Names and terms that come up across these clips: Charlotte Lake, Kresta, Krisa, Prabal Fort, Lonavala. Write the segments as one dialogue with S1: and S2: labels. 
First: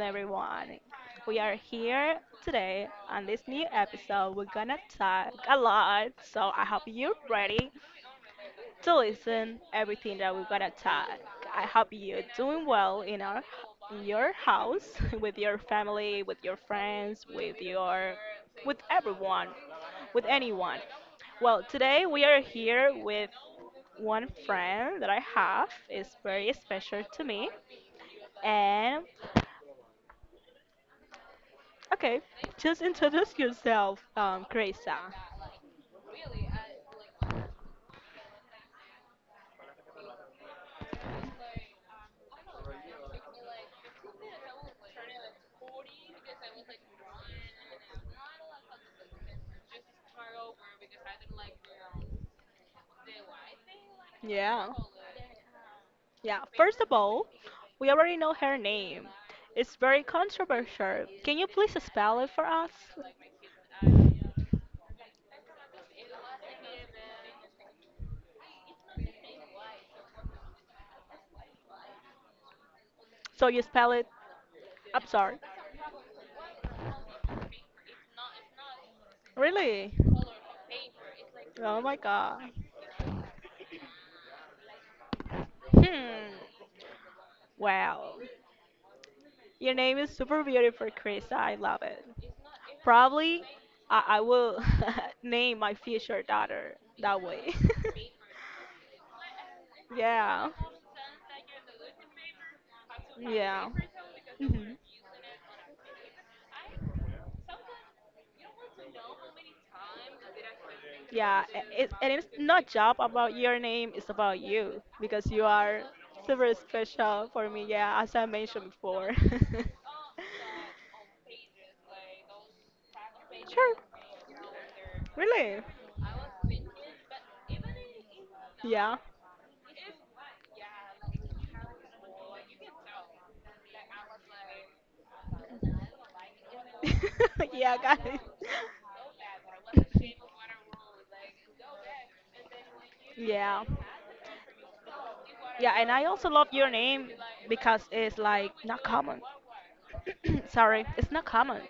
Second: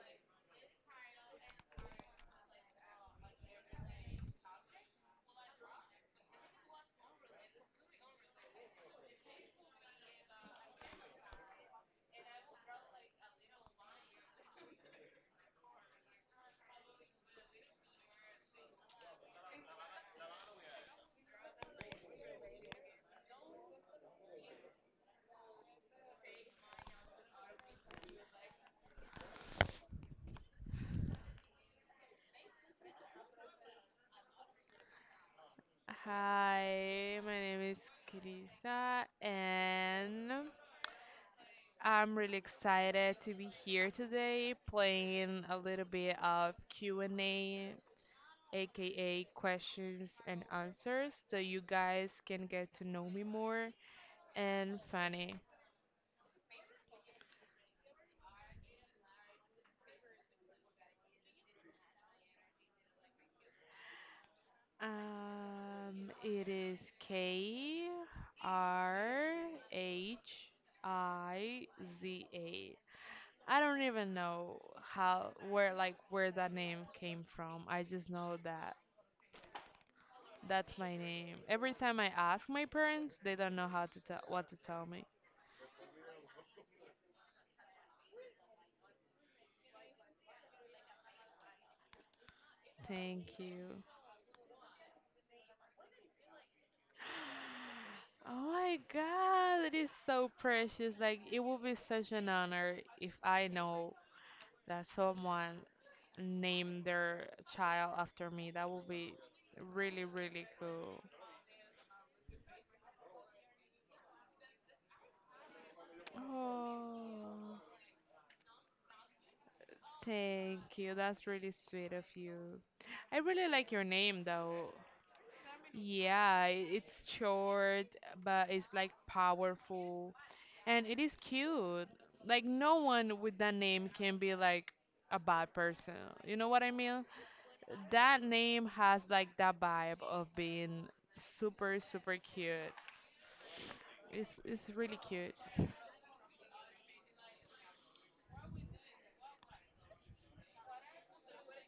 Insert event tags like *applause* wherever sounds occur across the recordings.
S1: everyone. We are here today on this new episode. We're gonna talk a lot, so I hope you're ready to listen everything that we're gonna talk. I hope you're doing well in our in your house *laughs* with your family, with your friends, with your with everyone, with anyone. Well, today we are here with one friend that I have is very special to me and okay, just introduce yourself, Kresa.
S2: Hi, my name is Krisa, and I'm really excited to be here today playing a little bit of Q&A, aka questions and answers, so you guys can get to know me more
S1: Yeah.
S2: and funny.
S1: Yeah, first of all, we already know her name. It's very controversial. Can you please spell it for us?
S2: It is Krhiza.
S1: So you
S2: I don't
S1: spell it,
S2: even know
S1: I'm
S2: how
S1: sorry.
S2: where like where that name came from. I just know that
S1: Really?
S2: that's my name. Every
S1: Oh my
S2: time I
S1: God.
S2: ask my parents, they don't know how to tell what to tell me.
S1: Hmm. Wow. Your name is super beautiful, Chris. I love it.
S2: Thank
S1: Probably
S2: you. *gasps*
S1: I will *laughs* name my future daughter that way.
S2: *sighs* Oh my God, it is
S1: *laughs*
S2: so
S1: Yeah.
S2: precious. Like, it would be such an honor if I
S1: Yeah.
S2: know
S1: Mhm.
S2: that someone name their child after me. That would be really, really cool.
S1: Yeah, it's, and it's not job about your name, it's about you because you are super special for
S2: Oh,
S1: me. Yeah, as I mentioned before. *laughs*
S2: thank you. That's really sweet of you. I really like
S1: Sure.
S2: your name, though.
S1: Really?
S2: Yeah, it's short, but it's like
S1: Yeah.
S2: powerful. And it is cute. Like, no one with that name can be like a bad person. You know what I mean?
S1: *laughs* Yeah, got it.
S2: That name has like that vibe of being super, super cute.
S1: Yeah.
S2: It's really cute.
S1: Yeah, and I also love your name because it's like not common. *clears throat* Sorry, it's not common.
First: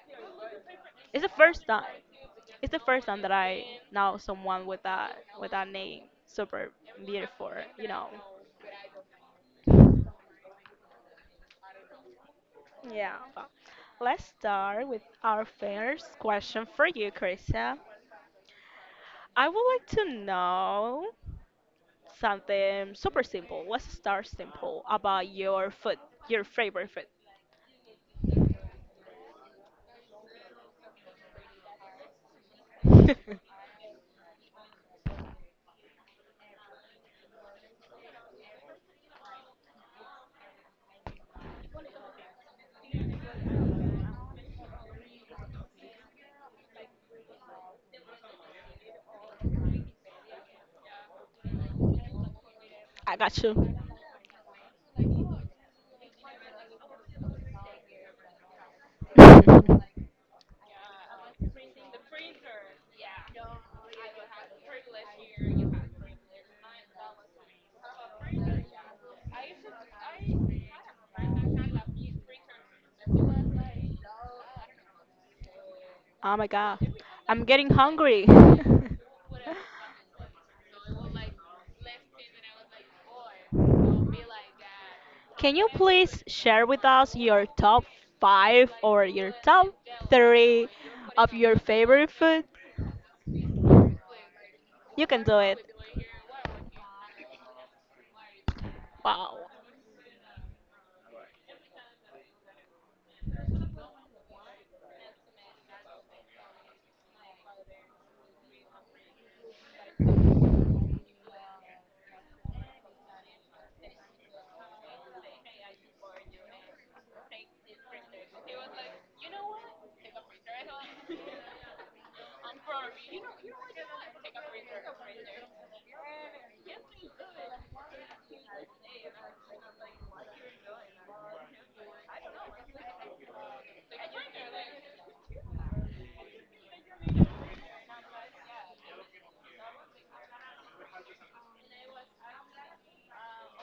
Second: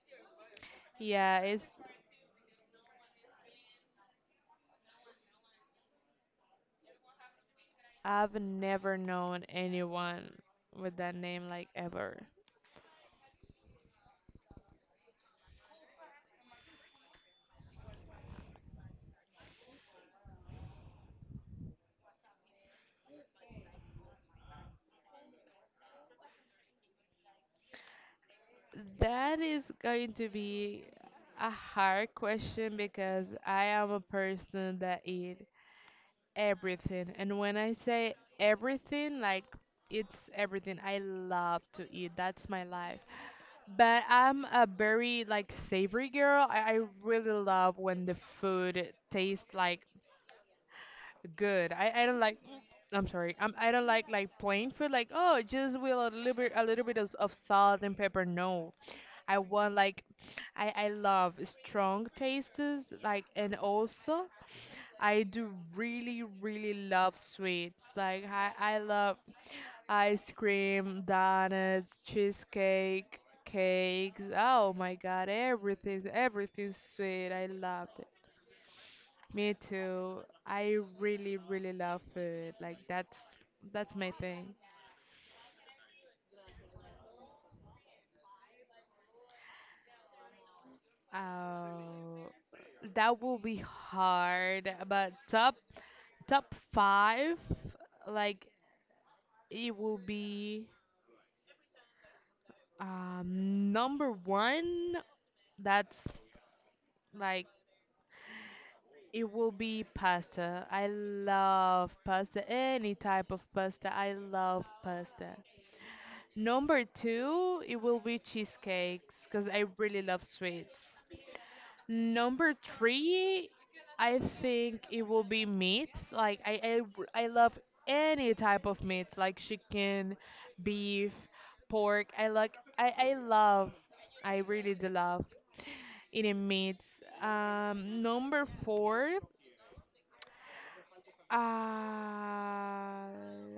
S1: It's the
S2: Yeah,
S1: first
S2: it's
S1: time. It's the first time that I know someone with that name. Super beautiful, you know.
S2: I've never known anyone with that name, like, ever.
S1: Yeah. But let's start with our first question for you, Krista. I would like to know something super simple. What's star simple about your food, your favorite food?
S2: That is going to be a hard question because I am a person that eat everything. And when I say everything, like, it's everything. I love to eat. That's my life. But I'm a very like savory girl. I really love when the food tastes like good. I don't like.
S1: *laughs*
S2: I'm
S1: I got
S2: sorry. I
S1: you.
S2: don't like plain food. Like, oh, just with a little bit of salt and pepper. No, I want
S1: *laughs*
S2: like I love strong tastes. Like, and also, I do really, really love sweets. Like I love ice cream, donuts, cheesecake, cakes. Oh my God, everything's
S1: Oh my God,
S2: everything's sweet.
S1: I'm
S2: I
S1: getting
S2: love it.
S1: hungry. *laughs*
S2: Me too. I really, really love food. Like, that's my thing.
S1: Can you please share with us your top five or your top three of your favorite
S2: Uh,
S1: food?
S2: that will be hard,
S1: You
S2: but
S1: can do it.
S2: top five, like,
S1: Wow.
S2: it will be number one. That's like it will be pasta. I love pasta. Any type of pasta. I love pasta. Number two, it will be cheesecakes because I really love sweets. Number three, I think it will be meats. Like I love any type of meats, like chicken, beef, pork. I like I, I love, I really do love eating meats. Number four,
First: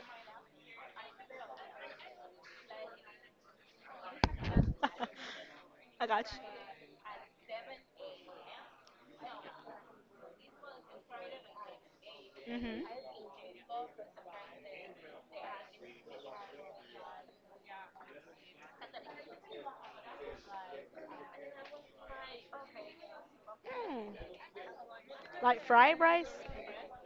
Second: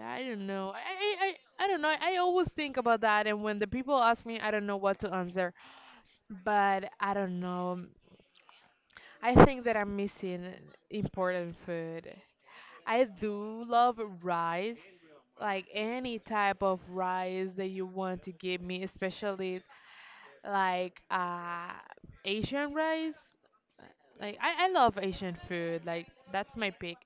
S2: I don't know. I don't know. I always think about that, and when the people ask me, I
S1: *laughs*
S2: don't know what to answer.
S1: I got
S2: But I don't know. I think that I'm missing important food.
S1: you.
S2: I do love rice, like any type of rice that you want to give me, especially like Asian rice.
S1: Hmm.
S2: Like I love Asian
S1: Like
S2: food,
S1: fried
S2: like
S1: rice?
S2: that's my pick.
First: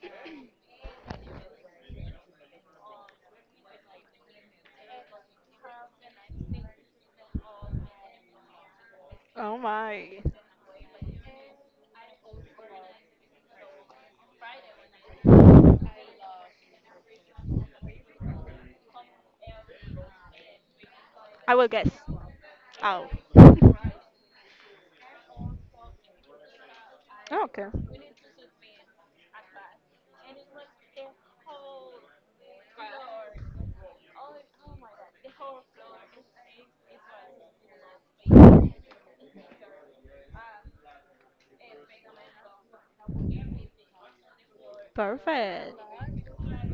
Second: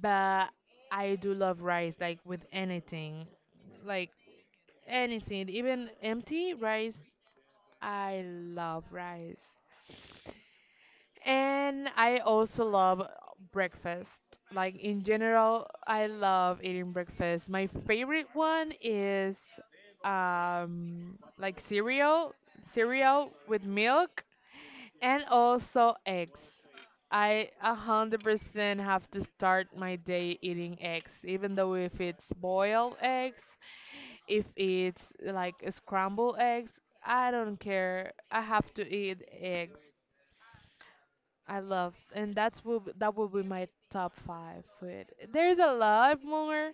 S2: But I do love rice, like with anything, like anything, even empty rice. I love rice.
S1: Oh my.
S2: And I also love breakfast. Like, in general, I love eating breakfast. My favorite one is
S1: I
S2: like
S1: will guess.
S2: cereal,
S1: Oh,
S2: cereal with milk and also eggs. I
S1: okay,
S2: 100% have to start my day eating eggs, even though if it's boiled eggs, if it's like scrambled eggs, I don't care. I have to eat eggs. I love, and that will be my top five food. There's a
S1: perfect.
S2: lot more,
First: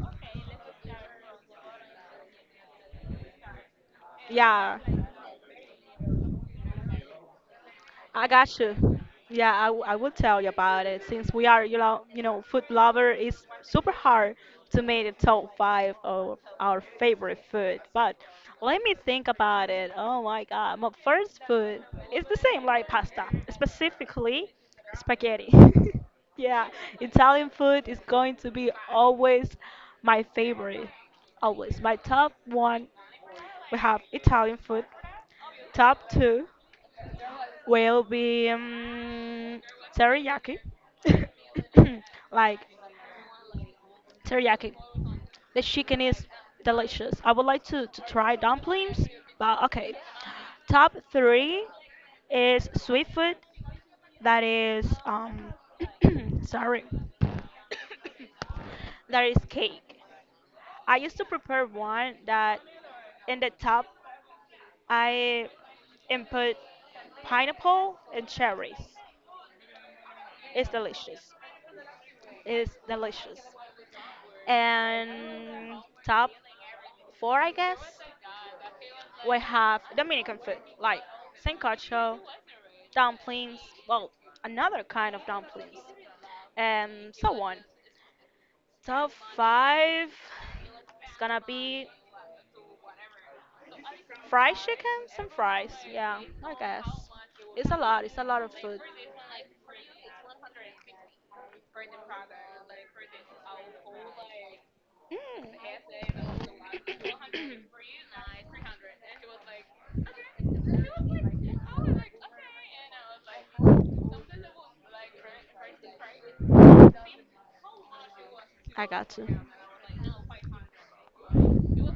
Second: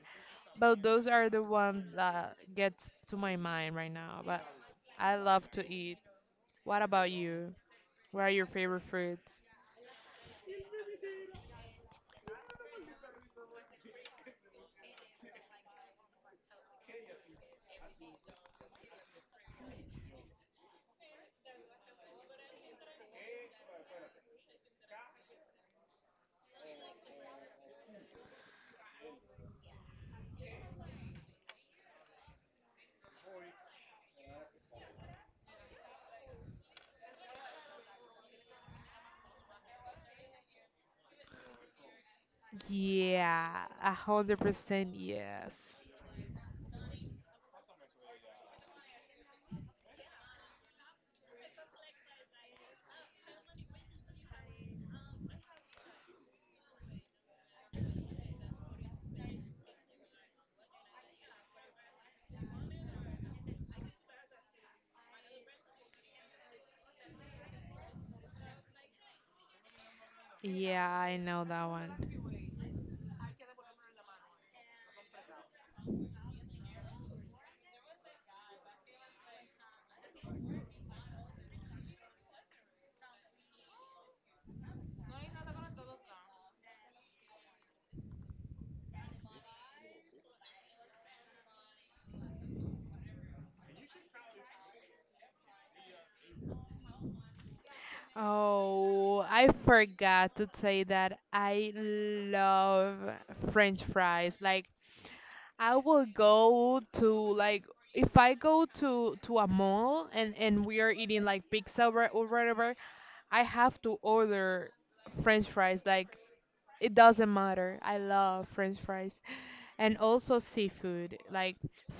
S2: but those are the ones that gets to my mind right now. But
S1: Yeah,
S2: I love to eat. What about you? What
S1: I
S2: are your
S1: got
S2: favorite
S1: you.
S2: foods?
S1: Yeah, I will tell you about it. Since we are, food lover, it's super hard to make the top five of our favorite food. But let me think about it. Oh my God, my first food is the same like pasta, specifically spaghetti. *laughs* Yeah, Italian food is going to be always my favorite, always my top one. We have Italian food. Top two will be teriyaki. *coughs* Like
S2: Yeah, a hundred
S1: teriyaki.
S2: percent yes.
S1: The chicken is delicious. I would like to try dumplings, but okay. Top three is sweet food. That is *coughs* sorry. That is cake. I used to prepare one that in the top I input pineapple and cherries. It's
S2: Yeah, I
S1: delicious.
S2: know that one.
S1: It's delicious. And top four, I guess, we have Dominican food like sancocho, dumplings, well, another kind of dumplings, and so on. Top five, is gonna be fried chicken? Some fries. Yeah, I guess. It's a lot. It's a lot of food.
S2: Oh, I forgot to say that I love French fries. Like,
S1: Mm.
S2: I
S1: *clears throat*
S2: will go to like if I go to a mall and we are eating like pizza or whatever, I have to order French fries. Like, it doesn't matter. I love French
S1: I
S2: fries
S1: got you.
S2: and also seafood, like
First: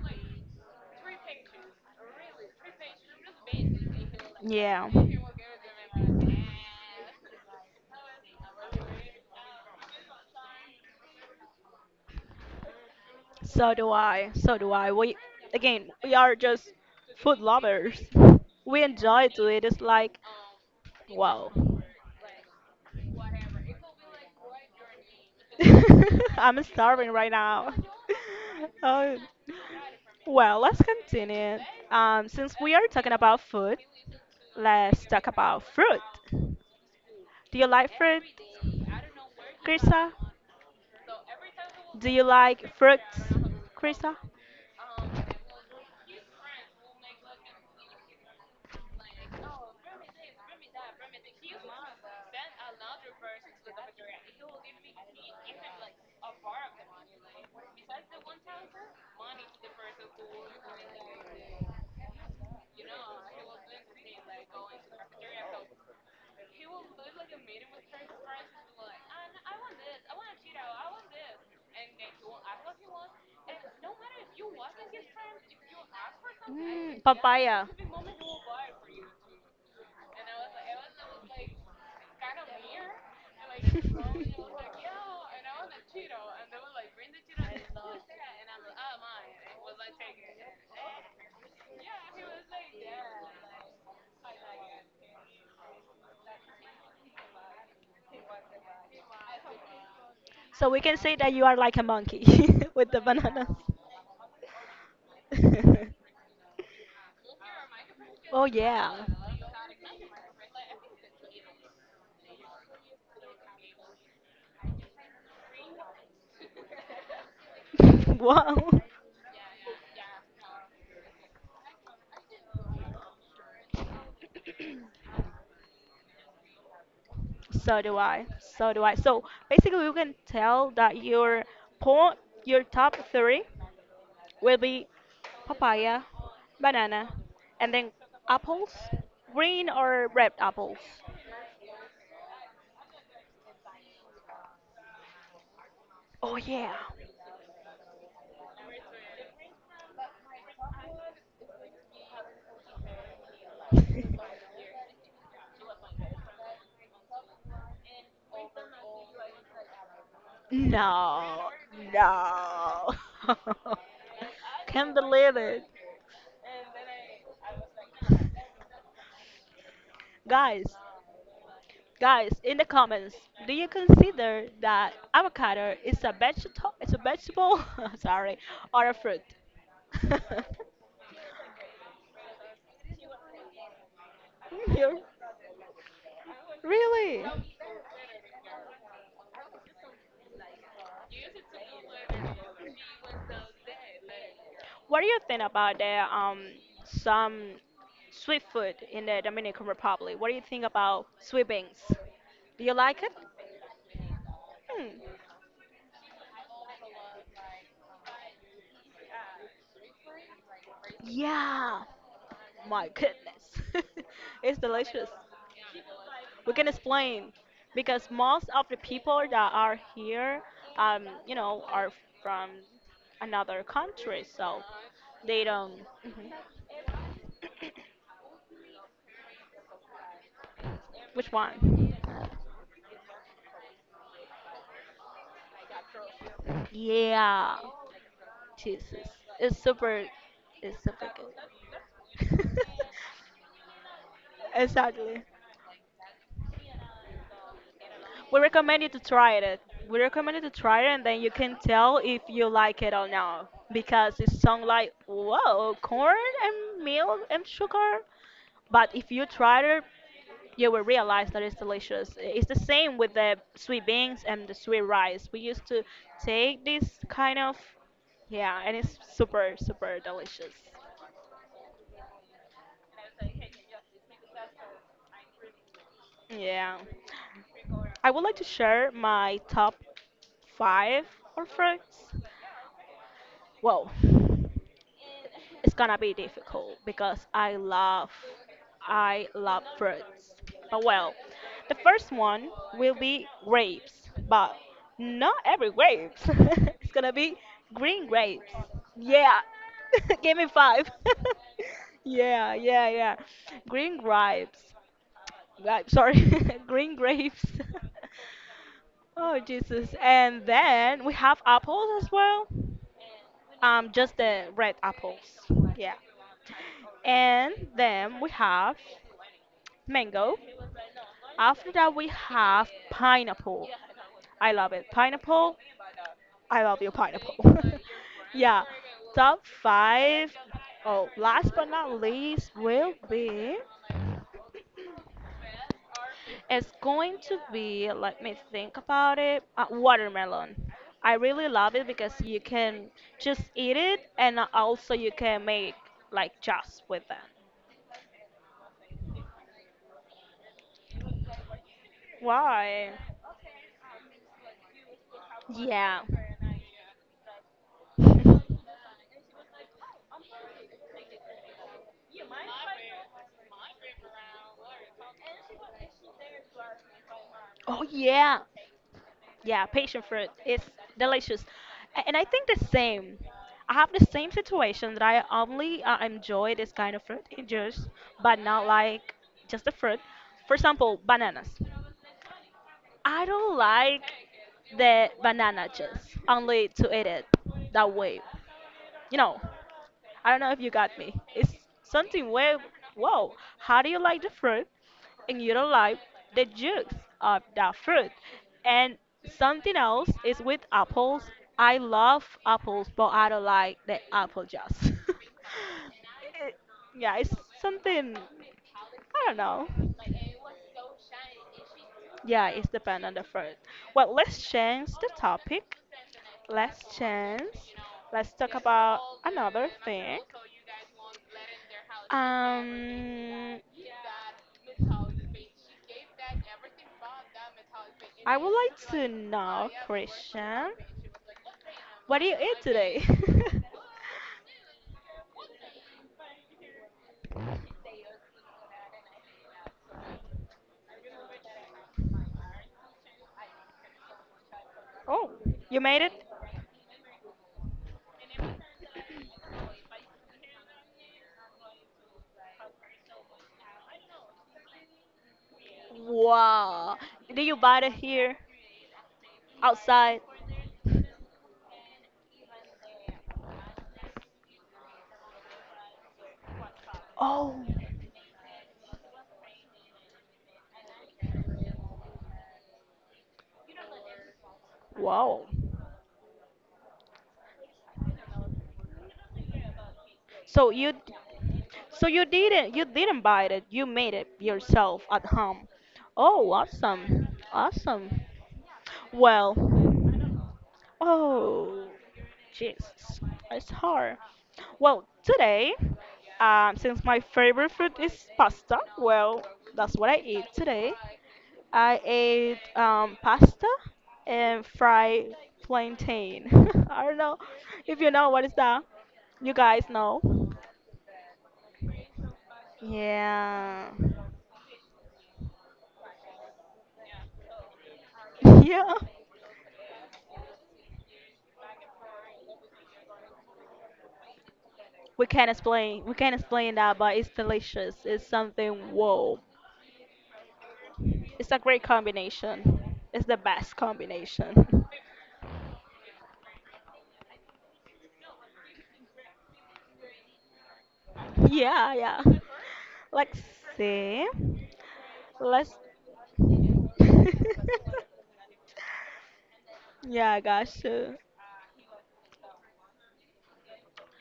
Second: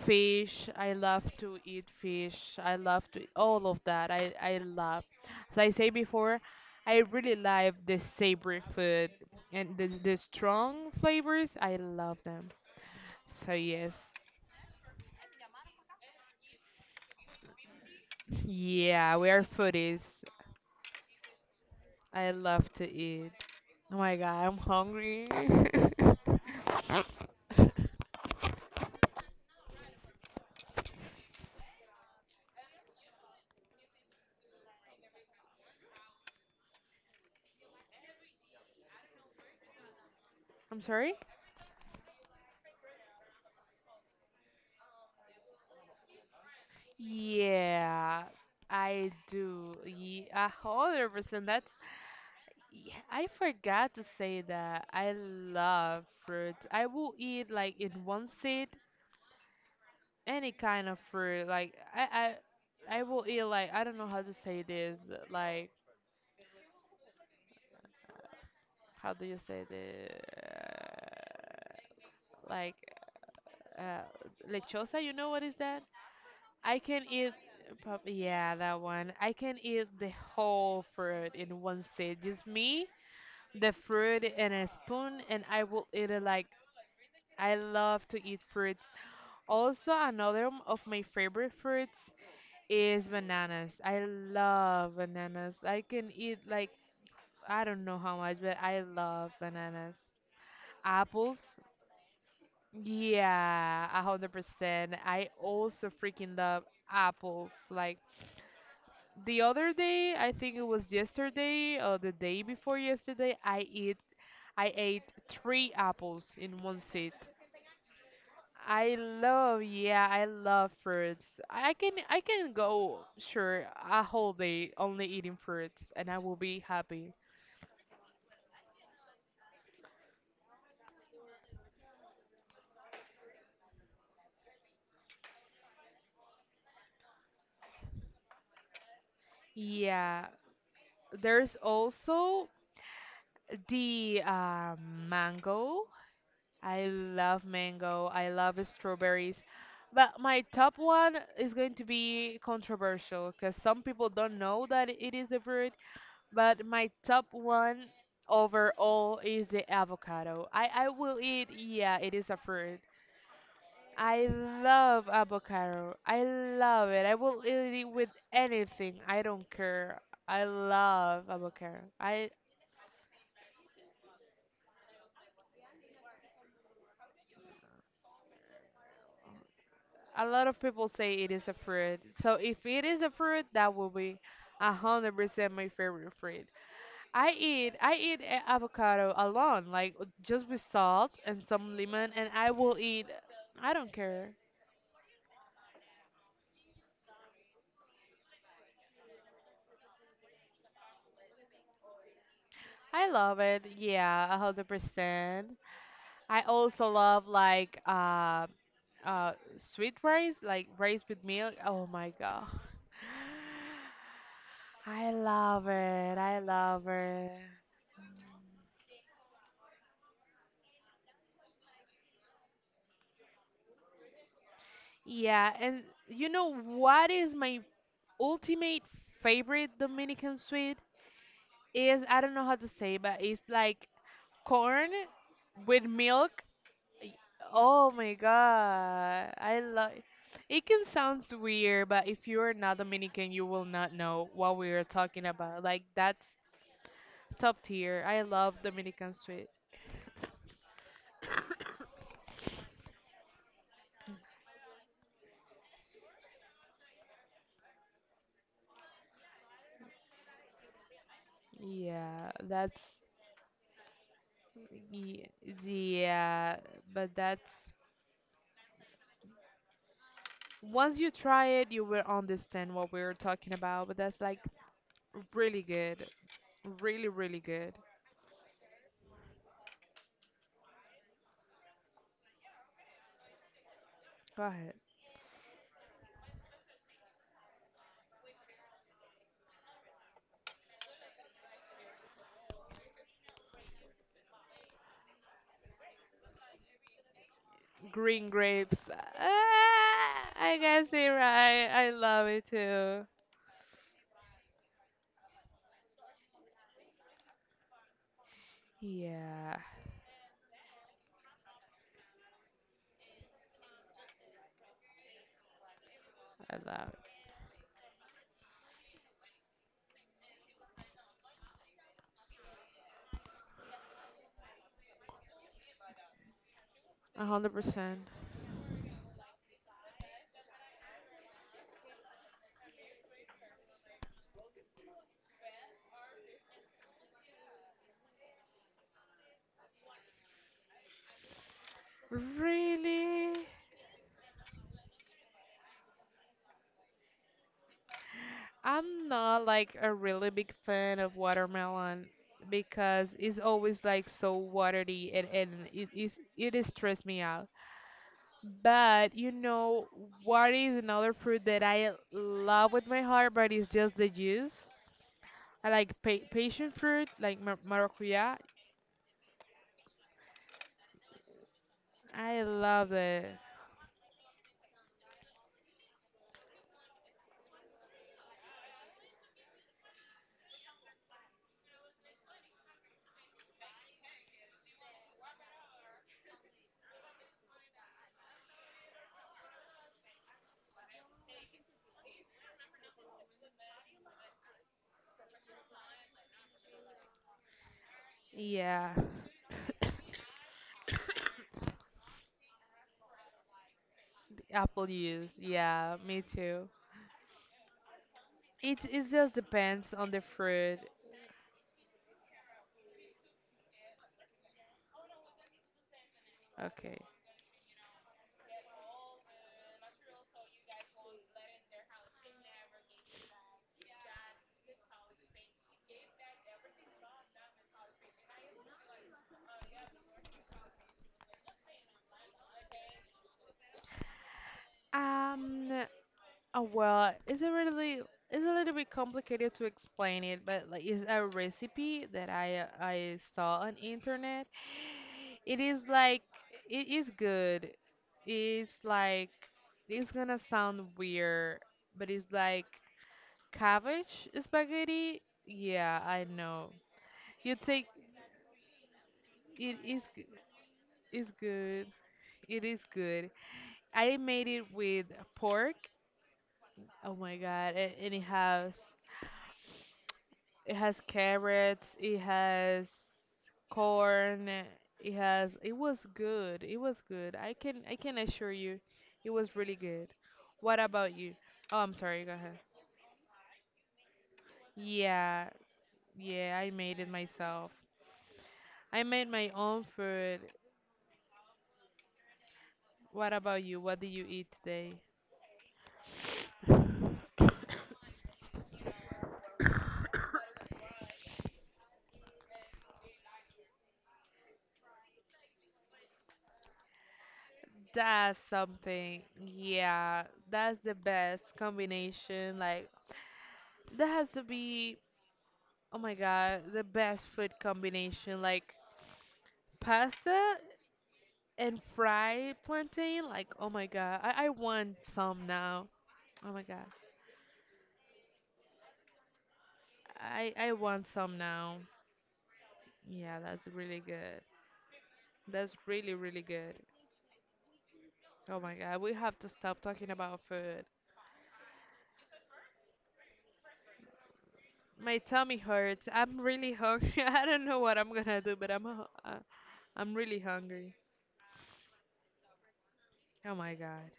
S2: fish. I love to eat fish. I love to eat all of that. I
S1: Yeah.
S2: love. As I say before, I really love the savory food and the strong
S1: *laughs*
S2: flavors. I love them. So
S1: So do
S2: yes,
S1: I. So do I. We again, we are just food lovers.
S2: *laughs*
S1: We
S2: yeah,
S1: enjoy
S2: we are
S1: to eat. It's
S2: foodies.
S1: like, wow.
S2: I love to eat. Oh my god, I'm hungry. *laughs*
S1: *laughs* I'm starving right now. *laughs* Oh, well, let's continue. Since we are talking about food, let's talk about fruit. Do you like fruit, Krista?
S2: I'm sorry?
S1: Do you like fruits, Krista?
S2: Yeah, I do. Yeah, 100%. That's. Yeah, I forgot to say that I love fruit. I will eat like in one sit any kind of fruit. Like I will eat like I don't know how to say this. Like, how do you say this? Like uh, lechosa. You know what is that? I can
S1: Mm,
S2: eat.
S1: papaya.
S2: Yeah, that one. I can eat the whole fruit in one sit. Just me the fruit in a spoon and I will eat it like I love to eat fruits. Also, another of my favorite fruits is bananas. I love bananas. I can eat like I don't know how much, but I love bananas.
S1: So we can say
S2: Apples?
S1: that you are like a monkey *laughs* with the bananas.
S2: Yeah, 100%. I also
S1: *laughs*
S2: freaking love apples. Like,
S1: Oh yeah. *laughs*
S2: the other day, I think it was yesterday or the day before yesterday, I ate three apples in one sit.
S1: Wow.
S2: I love, yeah, I love fruits. I can go sure a whole day only eating fruits and I will be happy.
S1: So do I. So do I. So basically, you can tell that your point, your top three will be papaya, banana, and then apples, green or
S2: Yeah,
S1: red apples.
S2: there's also the mango.
S1: Oh yeah.
S2: I love mango. I love strawberries. But my top one is going to be controversial because some people don't know that it is a fruit. But my top one overall is the avocado. I will
S1: No,
S2: eat, yeah, it is a fruit.
S1: no. *laughs*
S2: I
S1: Can't
S2: love
S1: believe it.
S2: avocado. I love it. I will eat it with anything. I don't care. I
S1: Guys,
S2: love avocado.
S1: guys,
S2: I
S1: in the comments, do you consider that avocado is a vegetable, *laughs* sorry, or a fruit? *laughs*
S2: A lot of people say it is a fruit. So if it is a fruit, that will be a
S1: You-
S2: hundred percent my favorite fruit.
S1: Really?
S2: Avocado alone, like just with salt and some lemon, and I will eat. I don't care.
S1: What do you think about the some sweet food in the Dominican Republic? What do you think about sweet beans? Do you like
S2: I
S1: it?
S2: love it. Yeah, a hundred
S1: Hmm.
S2: percent. I also love like uh sweet rice, like rice with milk.
S1: Yeah,
S2: Oh my god.
S1: my goodness. *laughs* It's
S2: *sighs*
S1: delicious.
S2: I love it. I
S1: We can
S2: love
S1: explain
S2: it.
S1: because most of the people that are here, you know, are from another country, so they
S2: Yeah, and
S1: don't.
S2: you
S1: Mhm.
S2: know what is my ultimate favorite Dominican sweet?
S1: Which one?
S2: Is I don't know how to say, but it's like corn with milk Y-
S1: Yeah,
S2: Oh my
S1: Jesus,
S2: god. I
S1: it's
S2: love
S1: super,
S2: It
S1: it's
S2: can
S1: super
S2: sounds weird, but if
S1: good.
S2: you're not Dominican, you will not know
S1: *laughs*
S2: what we are
S1: Exactly.
S2: talking about. Like, that's top tier. I
S1: We
S2: love
S1: recommend you to
S2: Dominican
S1: try
S2: sweet.
S1: it. We recommend you to try it, and then you can tell if you like it or not. Because it sounds like whoa, corn and milk and sugar. But if you try it, you will realize that it's delicious.
S2: Yeah,
S1: It's the
S2: that's
S1: same with the sweet beans and the sweet rice.
S2: ye-
S1: We used to
S2: yeah,
S1: take this
S2: but
S1: kind
S2: that's
S1: of yeah, and it's super super delicious.
S2: once you try it, you will understand what we are talking about, but that's like really good.
S1: Yeah.
S2: Really, really good.
S1: I would like to share my top five or fruits. Whoa.
S2: Go ahead.
S1: It's gonna be difficult because I love fruits. But well, the first one will be grapes, but not every grapes. *laughs* It's gonna be green
S2: Green
S1: grapes.
S2: grapes.
S1: Yeah. *laughs*
S2: Ah,
S1: Give me
S2: I guess
S1: five.
S2: it right. I
S1: *laughs*
S2: love it
S1: Yeah, yeah,
S2: too.
S1: yeah. Green grapes. Grapes, sorry. *laughs* Green grapes. *laughs* Oh
S2: Yeah,
S1: Jesus. And then we have apples as well. Um, just the red apples. Yeah.
S2: I love
S1: And then we have mango. After that, we have pineapple. I love it. Pineapple. I love you,
S2: it. A
S1: pineapple.
S2: hundred percent.
S1: *laughs* Yeah. Top five. Oh, last but not least will be. It's going to be. Let me think about it. Watermelon. I really love it because you can
S2: Really?
S1: just eat it, and also you can make like juice with it.
S2: I'm not like a really big fan of watermelon
S1: Why?
S2: because it's always like so watery, and
S1: Yeah.
S2: it is stress me out.
S1: *laughs*
S2: But you know what is another fruit that I love with my heart but it's just the juice. I like pa passion fruit like
S1: Oh
S2: maracuya.
S1: yeah. Yeah, passion fruit is delicious. A- And I
S2: I
S1: think the
S2: love
S1: same.
S2: it.
S1: I have the same situation that I only enjoy this kind of fruit in juice, but not like just the fruit. For example, bananas. I don't like the banana juice, only to eat it that way. You know, I don't know if you got me. It's something way, whoa, how do you like the fruit and you don't like the juice of that fruit?
S2: Yeah.
S1: And something
S2: *coughs*
S1: else is with apples. I love apples, but I don't like the apple
S2: *laughs* Apple
S1: juice.
S2: juice.
S1: *laughs*
S2: Yeah, me
S1: It-
S2: too.
S1: yeah, it's something,
S2: It just
S1: I don't know.
S2: depends on the fruit.
S1: Yeah, it's depend on the fruit. Well, let's change the topic last
S2: Okay.
S1: chance. Let's talk about another thing. Um, I would like to know, Christian, what do you eat today?
S2: Um. Oh well, it's a little bit complicated to explain it, but like it's a recipe that I saw on internet.
S1: *laughs* Oh,
S2: It
S1: you
S2: is
S1: made it?
S2: like it is good. It's like it's gonna sound weird, but it's like cabbage spaghetti. Yeah, I know.
S1: Wow. Did you
S2: You
S1: buy
S2: take
S1: it here
S2: it is
S1: outside?
S2: g- is good. It is good. I made it with pork. Oh my
S1: Oh,
S2: god! And it has carrots. It has corn. It
S1: wow.
S2: has it was good. It was good. I can assure you, it was really good.
S1: So
S2: What
S1: you
S2: about you? Oh, I'm
S1: So you
S2: sorry. Go ahead.
S1: didn't buy it. You made it yourself at
S2: Yeah,
S1: home. Oh,
S2: yeah. I made it
S1: awesome.
S2: myself.
S1: Awesome.
S2: I made my
S1: Well,
S2: own food.
S1: oh, Jesus.
S2: What about
S1: It's
S2: you? What did
S1: hard.
S2: you eat today?
S1: Well, today, since my favorite food is pasta, well, that's what I eat today. I ate pasta and fried plantain. *laughs* I don't know if you know
S2: That's
S1: what is that.
S2: something.
S1: You guys know.
S2: Yeah, that's the best combination. Like,
S1: Yeah.
S2: there has to be oh my god, the best food combination
S1: *laughs*
S2: like
S1: Yeah.
S2: pasta and fried plantain. Like, oh my god, I want
S1: We
S2: some
S1: can't
S2: now.
S1: explain. We can't
S2: Oh my
S1: explain
S2: god,
S1: that, but it's delicious. It's something. Whoa!
S2: I want some
S1: It's a
S2: now.
S1: great combination. It's the
S2: Yeah, that's
S1: best
S2: really good.
S1: combination.
S2: That's really, really good. Oh my god, we have to stop talking about food.
S1: *laughs* Yeah, yeah. Let's see.
S2: My tummy
S1: Let's.
S2: hurts. I'm really hungry. *laughs* I don't know what I'm gonna do, but
S1: *laughs*
S2: I'm
S1: Yeah,
S2: really hungry.
S1: gotcha.
S2: Oh my god.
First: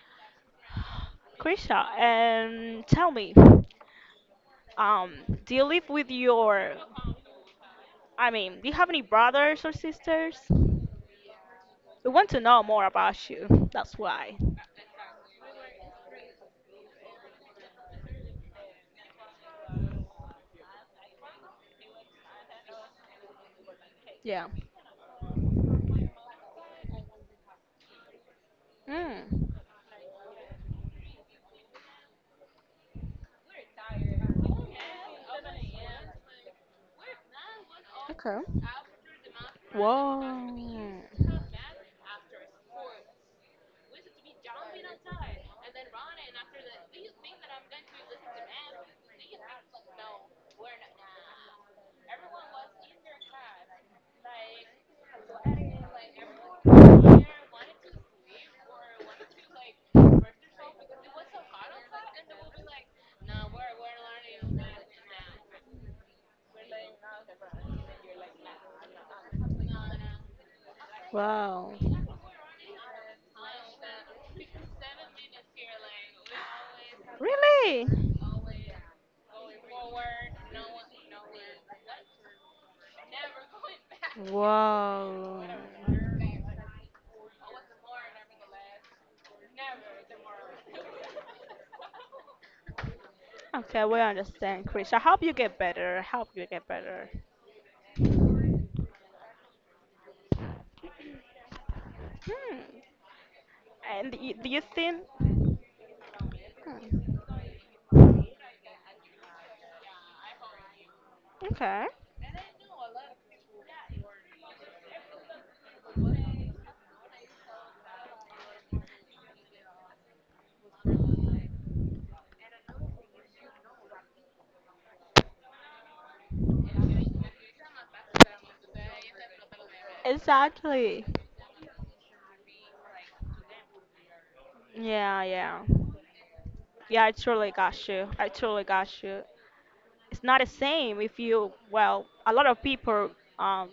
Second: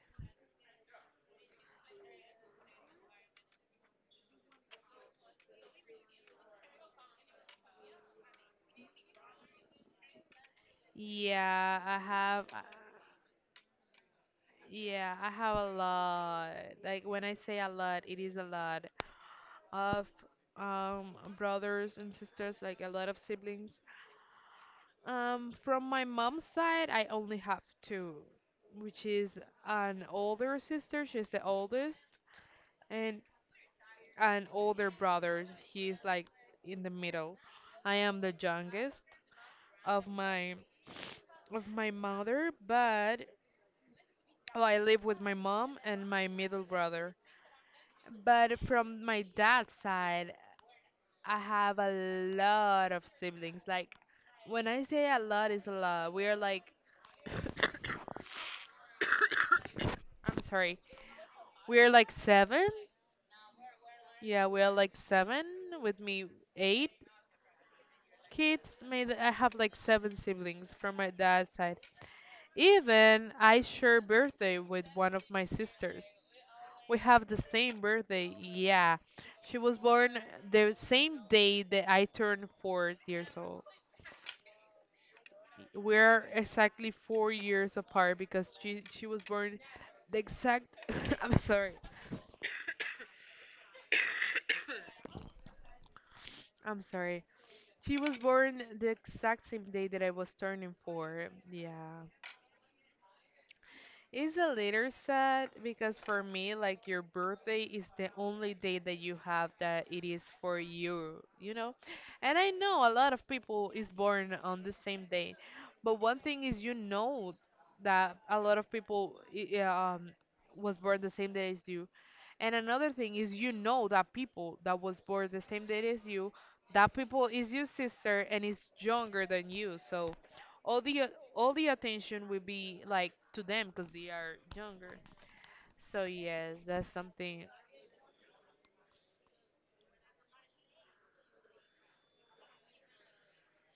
S1: Krisha, tell me, um, do you live with your? I mean, do you have any brothers or sisters? We
S2: Yeah, I
S1: want to
S2: have.
S1: know more about you. That's why.
S2: Yeah, I have a lot. Like, when I say a lot, it is a lot of brothers and sisters, like a lot of siblings.
S1: Yeah.
S2: From my mom's side, I only have 2, which is
S1: Mm.
S2: an older sister, she's the oldest, and an older brother, he's like in the middle. I am the
S1: Okay.
S2: youngest of my
S1: Whoa.
S2: mother, but oh, I live with my mom and my middle brother. But from my dad's side, I have a lot of siblings. Like, when I say a lot, is a lot. We are like, *coughs* I'm sorry, we are like 7. Yeah, we are like seven with me, 8 kids. Made I have like 7 siblings from my dad's
S1: Wow.
S2: side. Even I share birthday with one of my sisters. We have the same
S1: Really?
S2: birthday. Yeah, she was born the same day that I turned 4 years old.
S1: Whoa.
S2: We're exactly 4 years apart because she was born the exact *laughs* I'm sorry.
S1: Okay, we understand, Chris. I hope you get better. I hope you get
S2: I'm
S1: better.
S2: sorry. She was born the exact same day that I was turning four. Yeah.
S1: Hmm. And y-
S2: It's
S1: do
S2: a
S1: you
S2: little
S1: think?
S2: sad because for me, like your
S1: Hmm.
S2: birthday is the only day that you have that it is for you, you know?
S1: Okay.
S2: And I know a lot of people is born on the same day, but one thing is you know that a lot of people was born the same day as you. And another thing is you know that people that was born the same day as you, that people is your sister and is younger than you. So all the
S1: Exactly.
S2: all the attention will be like to them because they are younger.
S1: Yeah, yeah.
S2: So yes, that's
S1: Yeah, I
S2: something.
S1: truly got you. I truly got you. It's not the same if you, well, a lot of people, um,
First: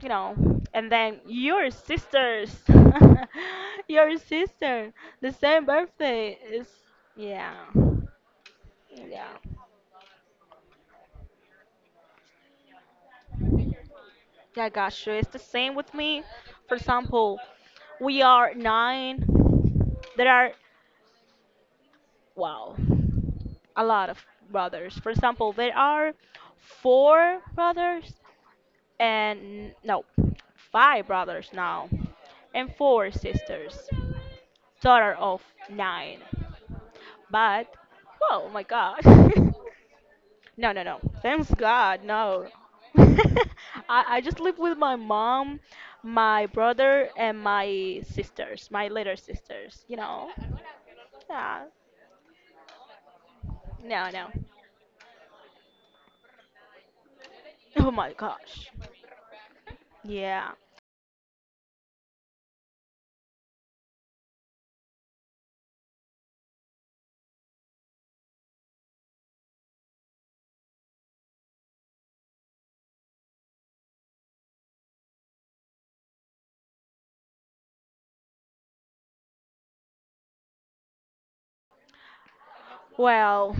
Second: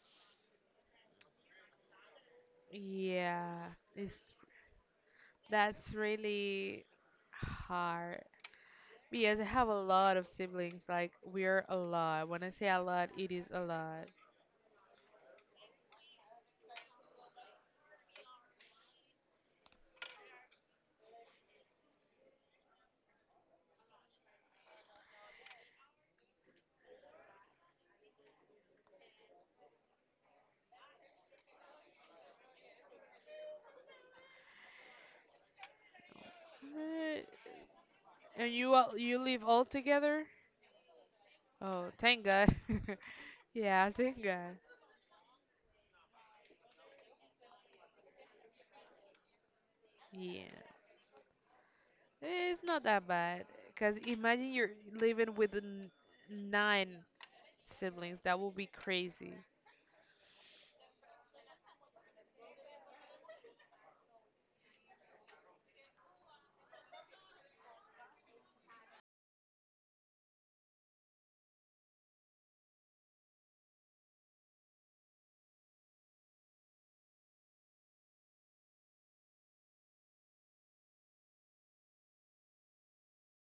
S1: you know, and then your sisters,
S2: Yeah,
S1: *laughs* your
S2: it's
S1: sister, the same
S2: that's
S1: birthday is,
S2: really
S1: yeah,
S2: hard.
S1: yeah.
S2: Yes, I have a lot of siblings. Like we're a lot. When I say a lot, it is a lot.
S1: Yeah, I got you. It's the same with me. For example, we are nine. There are wow, a lot of brothers. For example, there are four brothers and no, five brothers now, and four sisters. Total of nine.
S2: Eh,
S1: But, oh
S2: And
S1: my God.
S2: you live
S1: *laughs*
S2: all together?
S1: No, no, no. Thanks
S2: Oh,
S1: God,
S2: thank
S1: no.
S2: God.
S1: *laughs* I,
S2: *laughs* Yeah,
S1: I
S2: thank
S1: just
S2: God.
S1: live with my mom, my brother, and my sisters, my little sisters, you know?
S2: Yeah,
S1: Yeah.
S2: it's not that bad. Cause
S1: No, no.
S2: imagine you're living with nine
S1: Oh my
S2: siblings. That would be
S1: gosh.
S2: crazy.
S1: Yeah. Well,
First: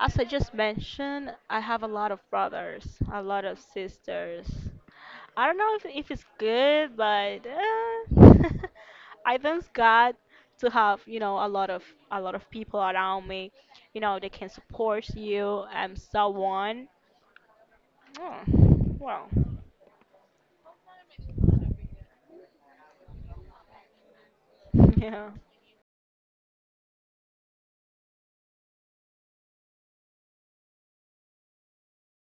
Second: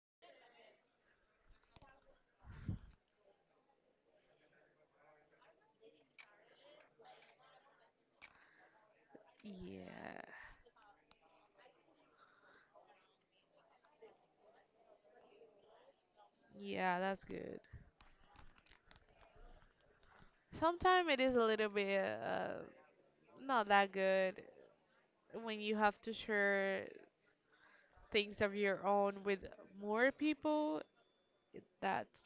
S1: as I just mentioned, I have a lot of brothers, a lot of sisters. I don't know if it's good, but *laughs* I thank God
S2: Yeah.
S1: to have a lot of people around me. You know they can support you and so on.
S2: Yeah, that's good.
S1: Mm. Well,
S2: Sometimes it is a little bit not that good
S1: *laughs* yeah.
S2: when you have to share things of your own with more people. That's,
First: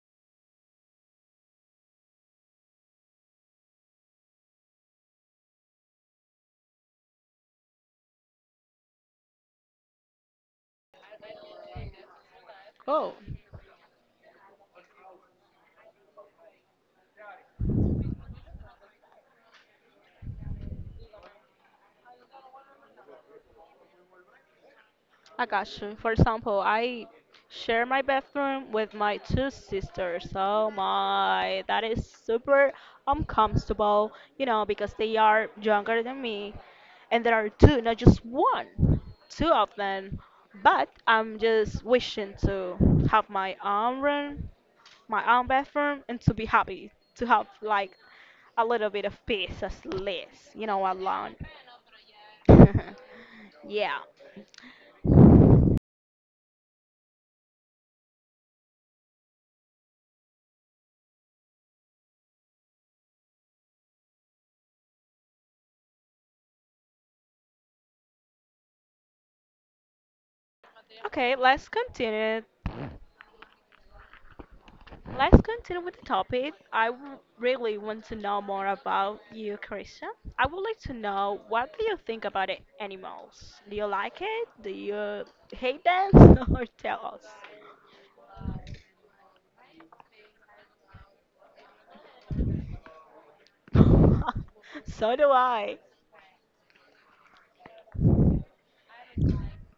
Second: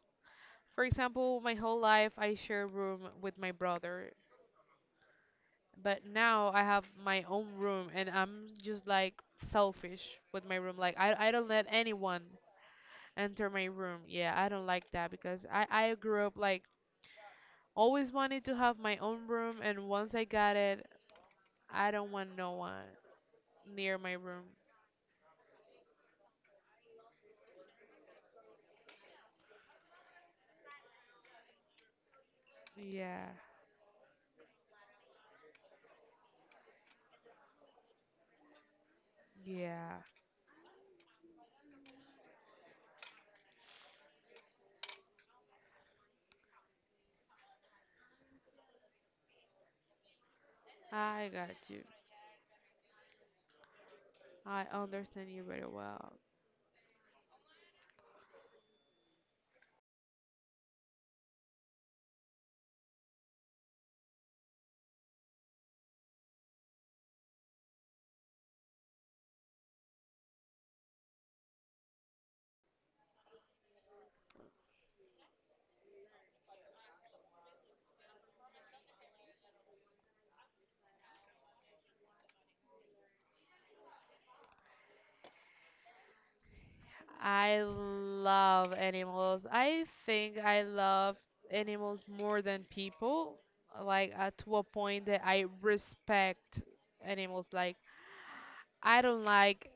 S2: for example, my whole life I share room with my brother, but now I have my own room and I'm just like selfish with my room. Like I don't let anyone
S1: Oh.
S2: enter my room. Yeah, I don't like that because I grew up like always wanted to have my own room, and once I got it, I don't want no one near my room.
S1: I got you. For example, I share my bathroom with my two sisters. Oh my, that is super
S2: Yeah,
S1: uncomfortable, you know, because they are younger than me. And there are two, not just one, two of
S2: yeah,
S1: them. But I'm just wishing to have my own room, my own bathroom, and to be happy, to have like a little bit of peace, at least, you know,
S2: I
S1: alone.
S2: got you.
S1: *laughs* Yeah.
S2: I understand you very well.
S1: Okay, let's continue. Let's continue with the topic. Really want to know more about you, Christian. I would like to know what do you think about the animals? Do you like it? Do you hate them? *laughs* Or tell
S2: I love animals. I think I love animals more than people, like
S1: us?
S2: to a
S1: *laughs*
S2: point
S1: So
S2: that
S1: do
S2: I
S1: I.
S2: respect animals. Like I don't like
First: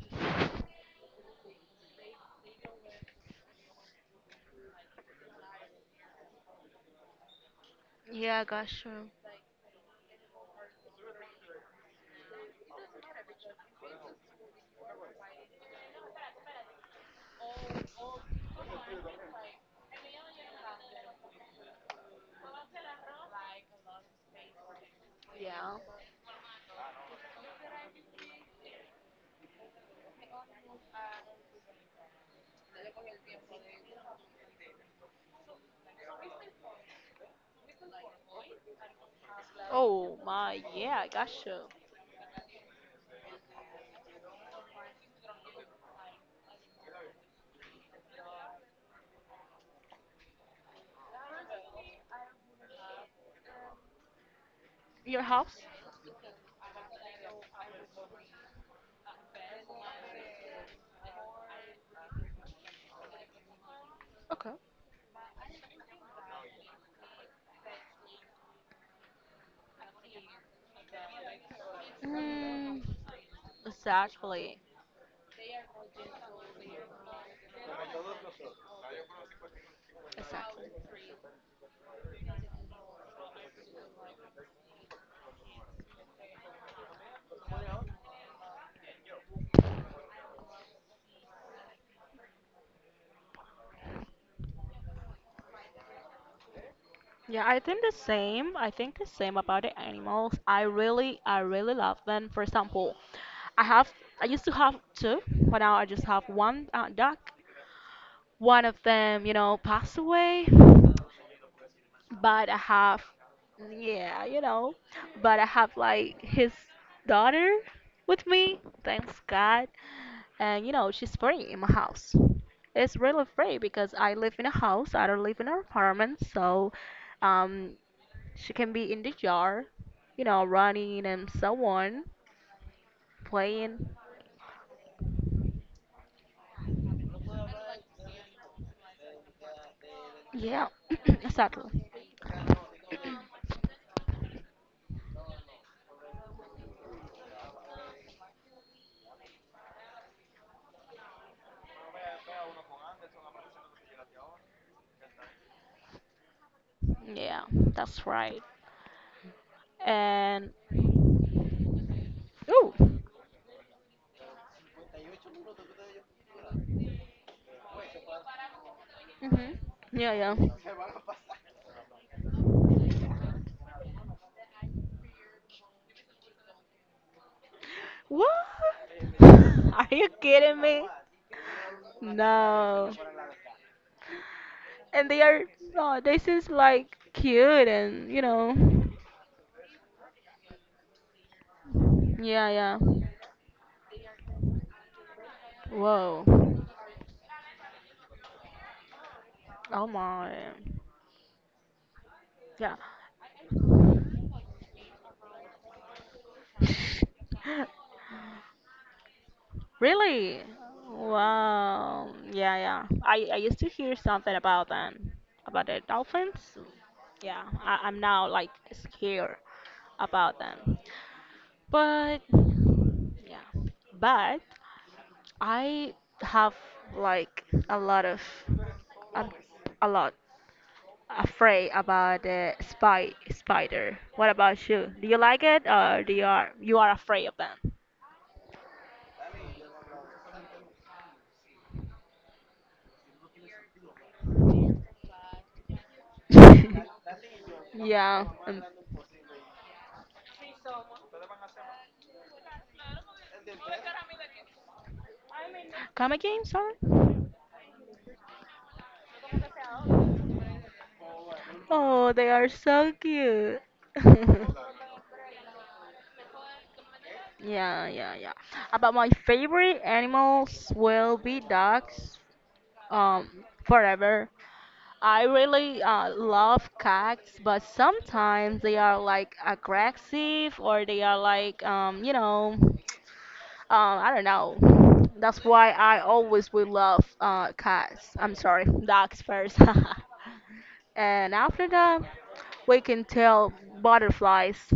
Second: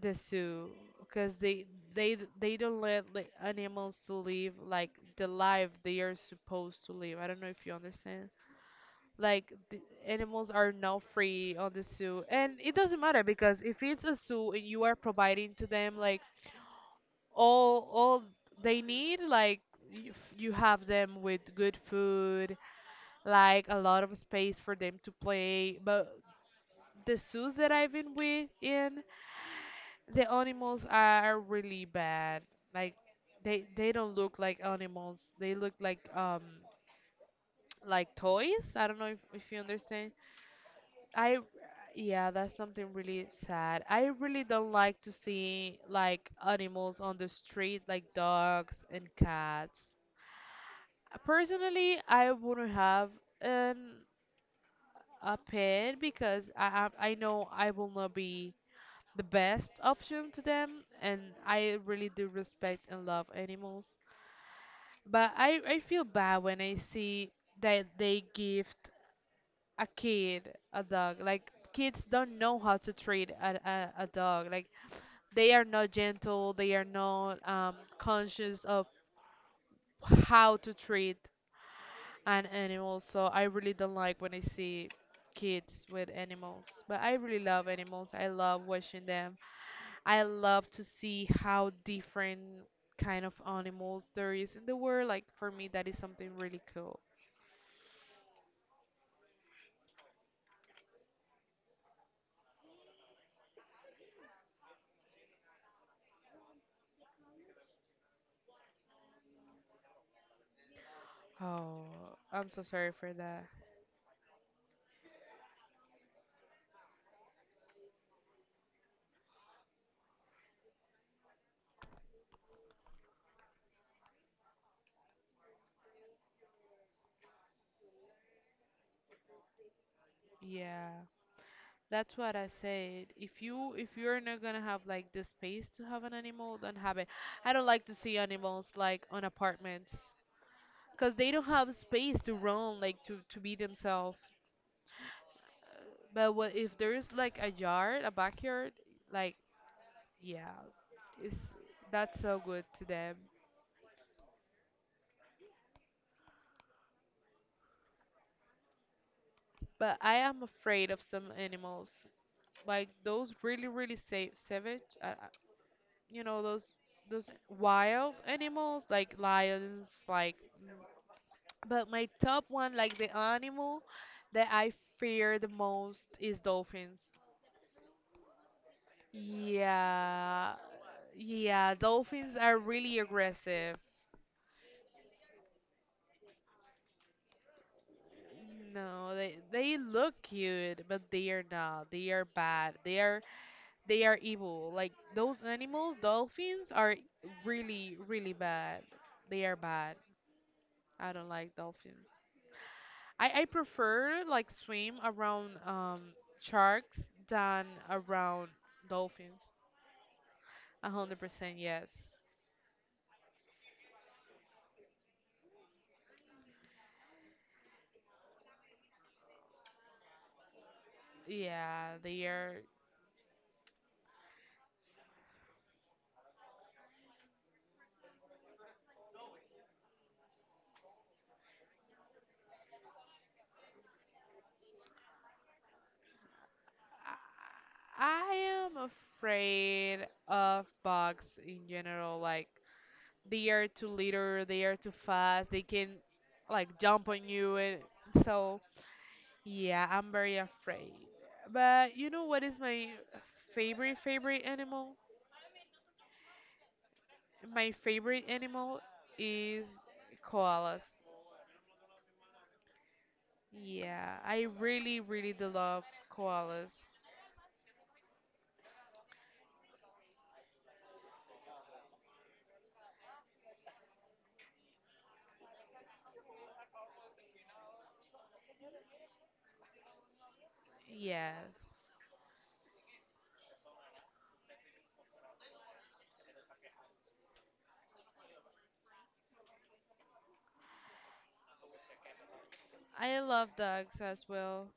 S2: the zoo because they don't let, like, animals to live like the life they are supposed to live. I don't know if you understand.
S1: Yeah, gotcha.
S2: Like the animals are not free on the zoo, and it doesn't matter because if it's a zoo and you are providing to them like all they need, like you have them with good food, like a lot of space for them to play,
S1: Oh.
S2: but the zoos that I've been with in, the animals are really bad. Like they don't look like animals. They look like *tsk* like toys. I don't know if you understand.
S1: Oh my, yeah,
S2: I
S1: gotcha.
S2: Yeah, that's something really sad. I really don't like to see like animals on the street like dogs and cats. Personally, I wouldn't have an
S1: Your
S2: a
S1: house?
S2: pet because I know I will not be the best option to them and I really do respect and love animals.
S1: Okay.
S2: But I feel bad when I see that they gift a kid a dog. Like kids don't know how
S1: Mm,
S2: to treat a dog.
S1: exactly,
S2: Like they are not gentle, they are not conscious of how
S1: exactly.
S2: to treat an animal. So I really don't like when I see kids with animals. But I really love animals. I love watching them. I love to see how different kind of animals there is in the world. Like for me, that is something really cool.
S1: Yeah, I think the same. I think the same about the animals. I really love them. For example, I have, I used to have two, but now I just have one duck. One of them, you know, passed away,
S2: Oh,
S1: but
S2: I'm
S1: I
S2: so sorry
S1: have,
S2: for that.
S1: yeah, you know, but I have like his daughter with me, thanks God. And, you know, she's free in my house. It's really free because I live in a house, I don't live in an apartment, so. Um, She can be in the yard, you know,
S2: Yeah,
S1: running and so on,
S2: that's what I said.
S1: playing.
S2: If you're not gonna have like the space to have an animal, don't have it. I don't like to see animals like on apartments
S1: Yeah,
S2: because
S1: *clears throat*
S2: they don't
S1: exactly.
S2: have space to roam, like to be themselves. But what if there is like a yard, a backyard, like, yeah, it's that's so good to them.
S1: Yeah, that's right.
S2: But I am
S1: And
S2: afraid of some animals,
S1: oh,
S2: like those really, really sa savage. You know those wild animals, like
S1: mhm.
S2: lions,
S1: Yeah,
S2: like.
S1: yeah.
S2: But my top one, like the animal that I fear the most is dolphins.
S1: What? *laughs* Are you
S2: Yeah,
S1: kidding me?
S2: yeah, dolphins are
S1: No.
S2: really aggressive.
S1: And they are oh, they seems like cute and you know.
S2: No, they look cute, but they are not. They are
S1: Yeah,
S2: bad.
S1: yeah.
S2: They are evil. Like those animals,
S1: Whoa.
S2: dolphins are really, really bad. They are
S1: Oh
S2: bad.
S1: my.
S2: I don't like dolphins.
S1: Yeah.
S2: I prefer like swim around sharks than
S1: *laughs*
S2: around dolphins.
S1: Really?
S2: 100% yes.
S1: Wow. Yeah, yeah. I used to hear something about them, about the dolphins. Yeah, I'm now like scared about them.
S2: Yeah,
S1: But
S2: they are.
S1: yeah, but I have like a lot of a a lot afraid about the spy spider. What about you? Do you like it or do you are afraid of them?
S2: I am afraid of bugs in general. Like they are too little, they are too fast, they can like
S1: *laughs*
S2: jump on you, and
S1: Yeah.
S2: so yeah, I'm very afraid. But you know what is my favorite animal?
S1: Come again, sorry.
S2: My favorite animal is koalas.
S1: Oh, they are so cute. *laughs*
S2: Yeah, I really really do love koalas.
S1: Yeah, yeah, yeah. About my favorite animals will be dogs, um, forever. I really love cats, but sometimes they are like aggressive or they are
S2: Yeah.
S1: like, you know, *tsk* I don't know. That's why I always will love cats. I'm sorry, dogs first. *laughs* And after that, we can
S2: I love
S1: tell
S2: dogs as
S1: butterflies.
S2: well.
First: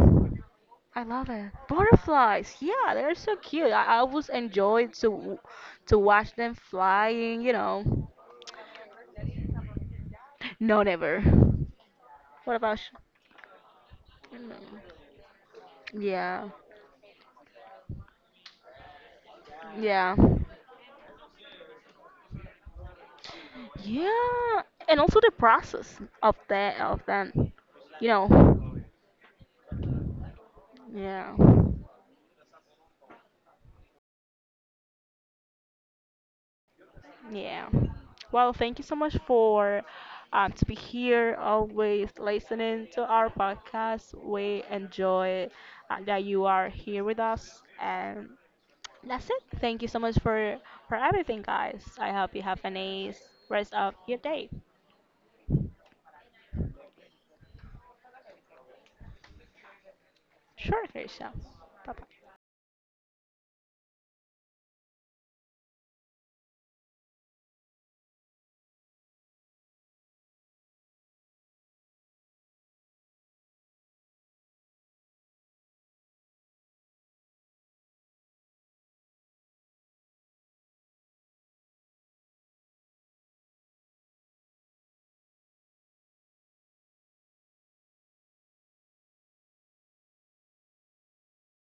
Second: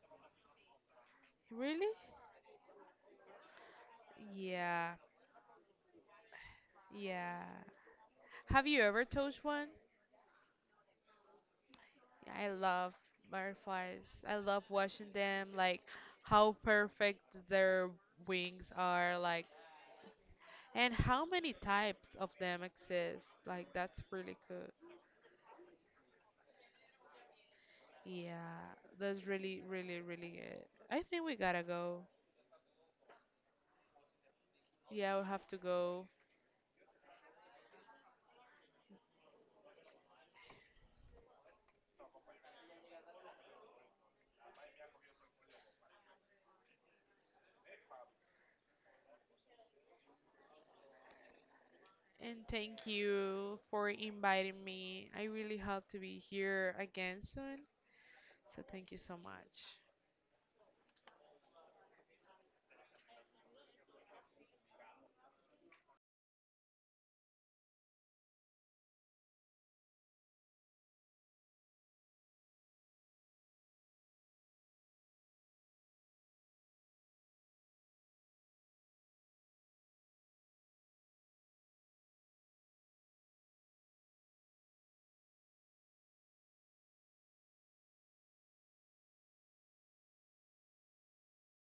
S1: I love it.
S2: Really?
S1: Butterflies, yeah, they're so cute. I always enjoy
S2: Yeah.
S1: to watch them flying,
S2: Yeah.
S1: you know.
S2: Have you ever touched one?
S1: No, never.
S2: I
S1: What about
S2: love butterflies. I
S1: you? No.
S2: love watching them, like
S1: Yeah,
S2: how perfect their wings are, like,
S1: yeah,
S2: and how many types of them exist. Like that's really
S1: yeah,
S2: good.
S1: and also the process of them, you
S2: Yeah,
S1: know.
S2: that's really, really, really good. I think we
S1: Yeah,
S2: gotta go. Yeah, we'll have to go.
S1: yeah. Well, thank you so much for to be here, always listening to our podcast. We enjoy that you are here with us and that's it. Thank you so much for everything, guys. I hope you
S2: And
S1: have a
S2: thank
S1: nice
S2: you
S1: rest
S2: for
S1: of your day.
S2: inviting me. I really hope to be here again soon. So thank you so much.
S1: Sure, Krisha. Bye bye.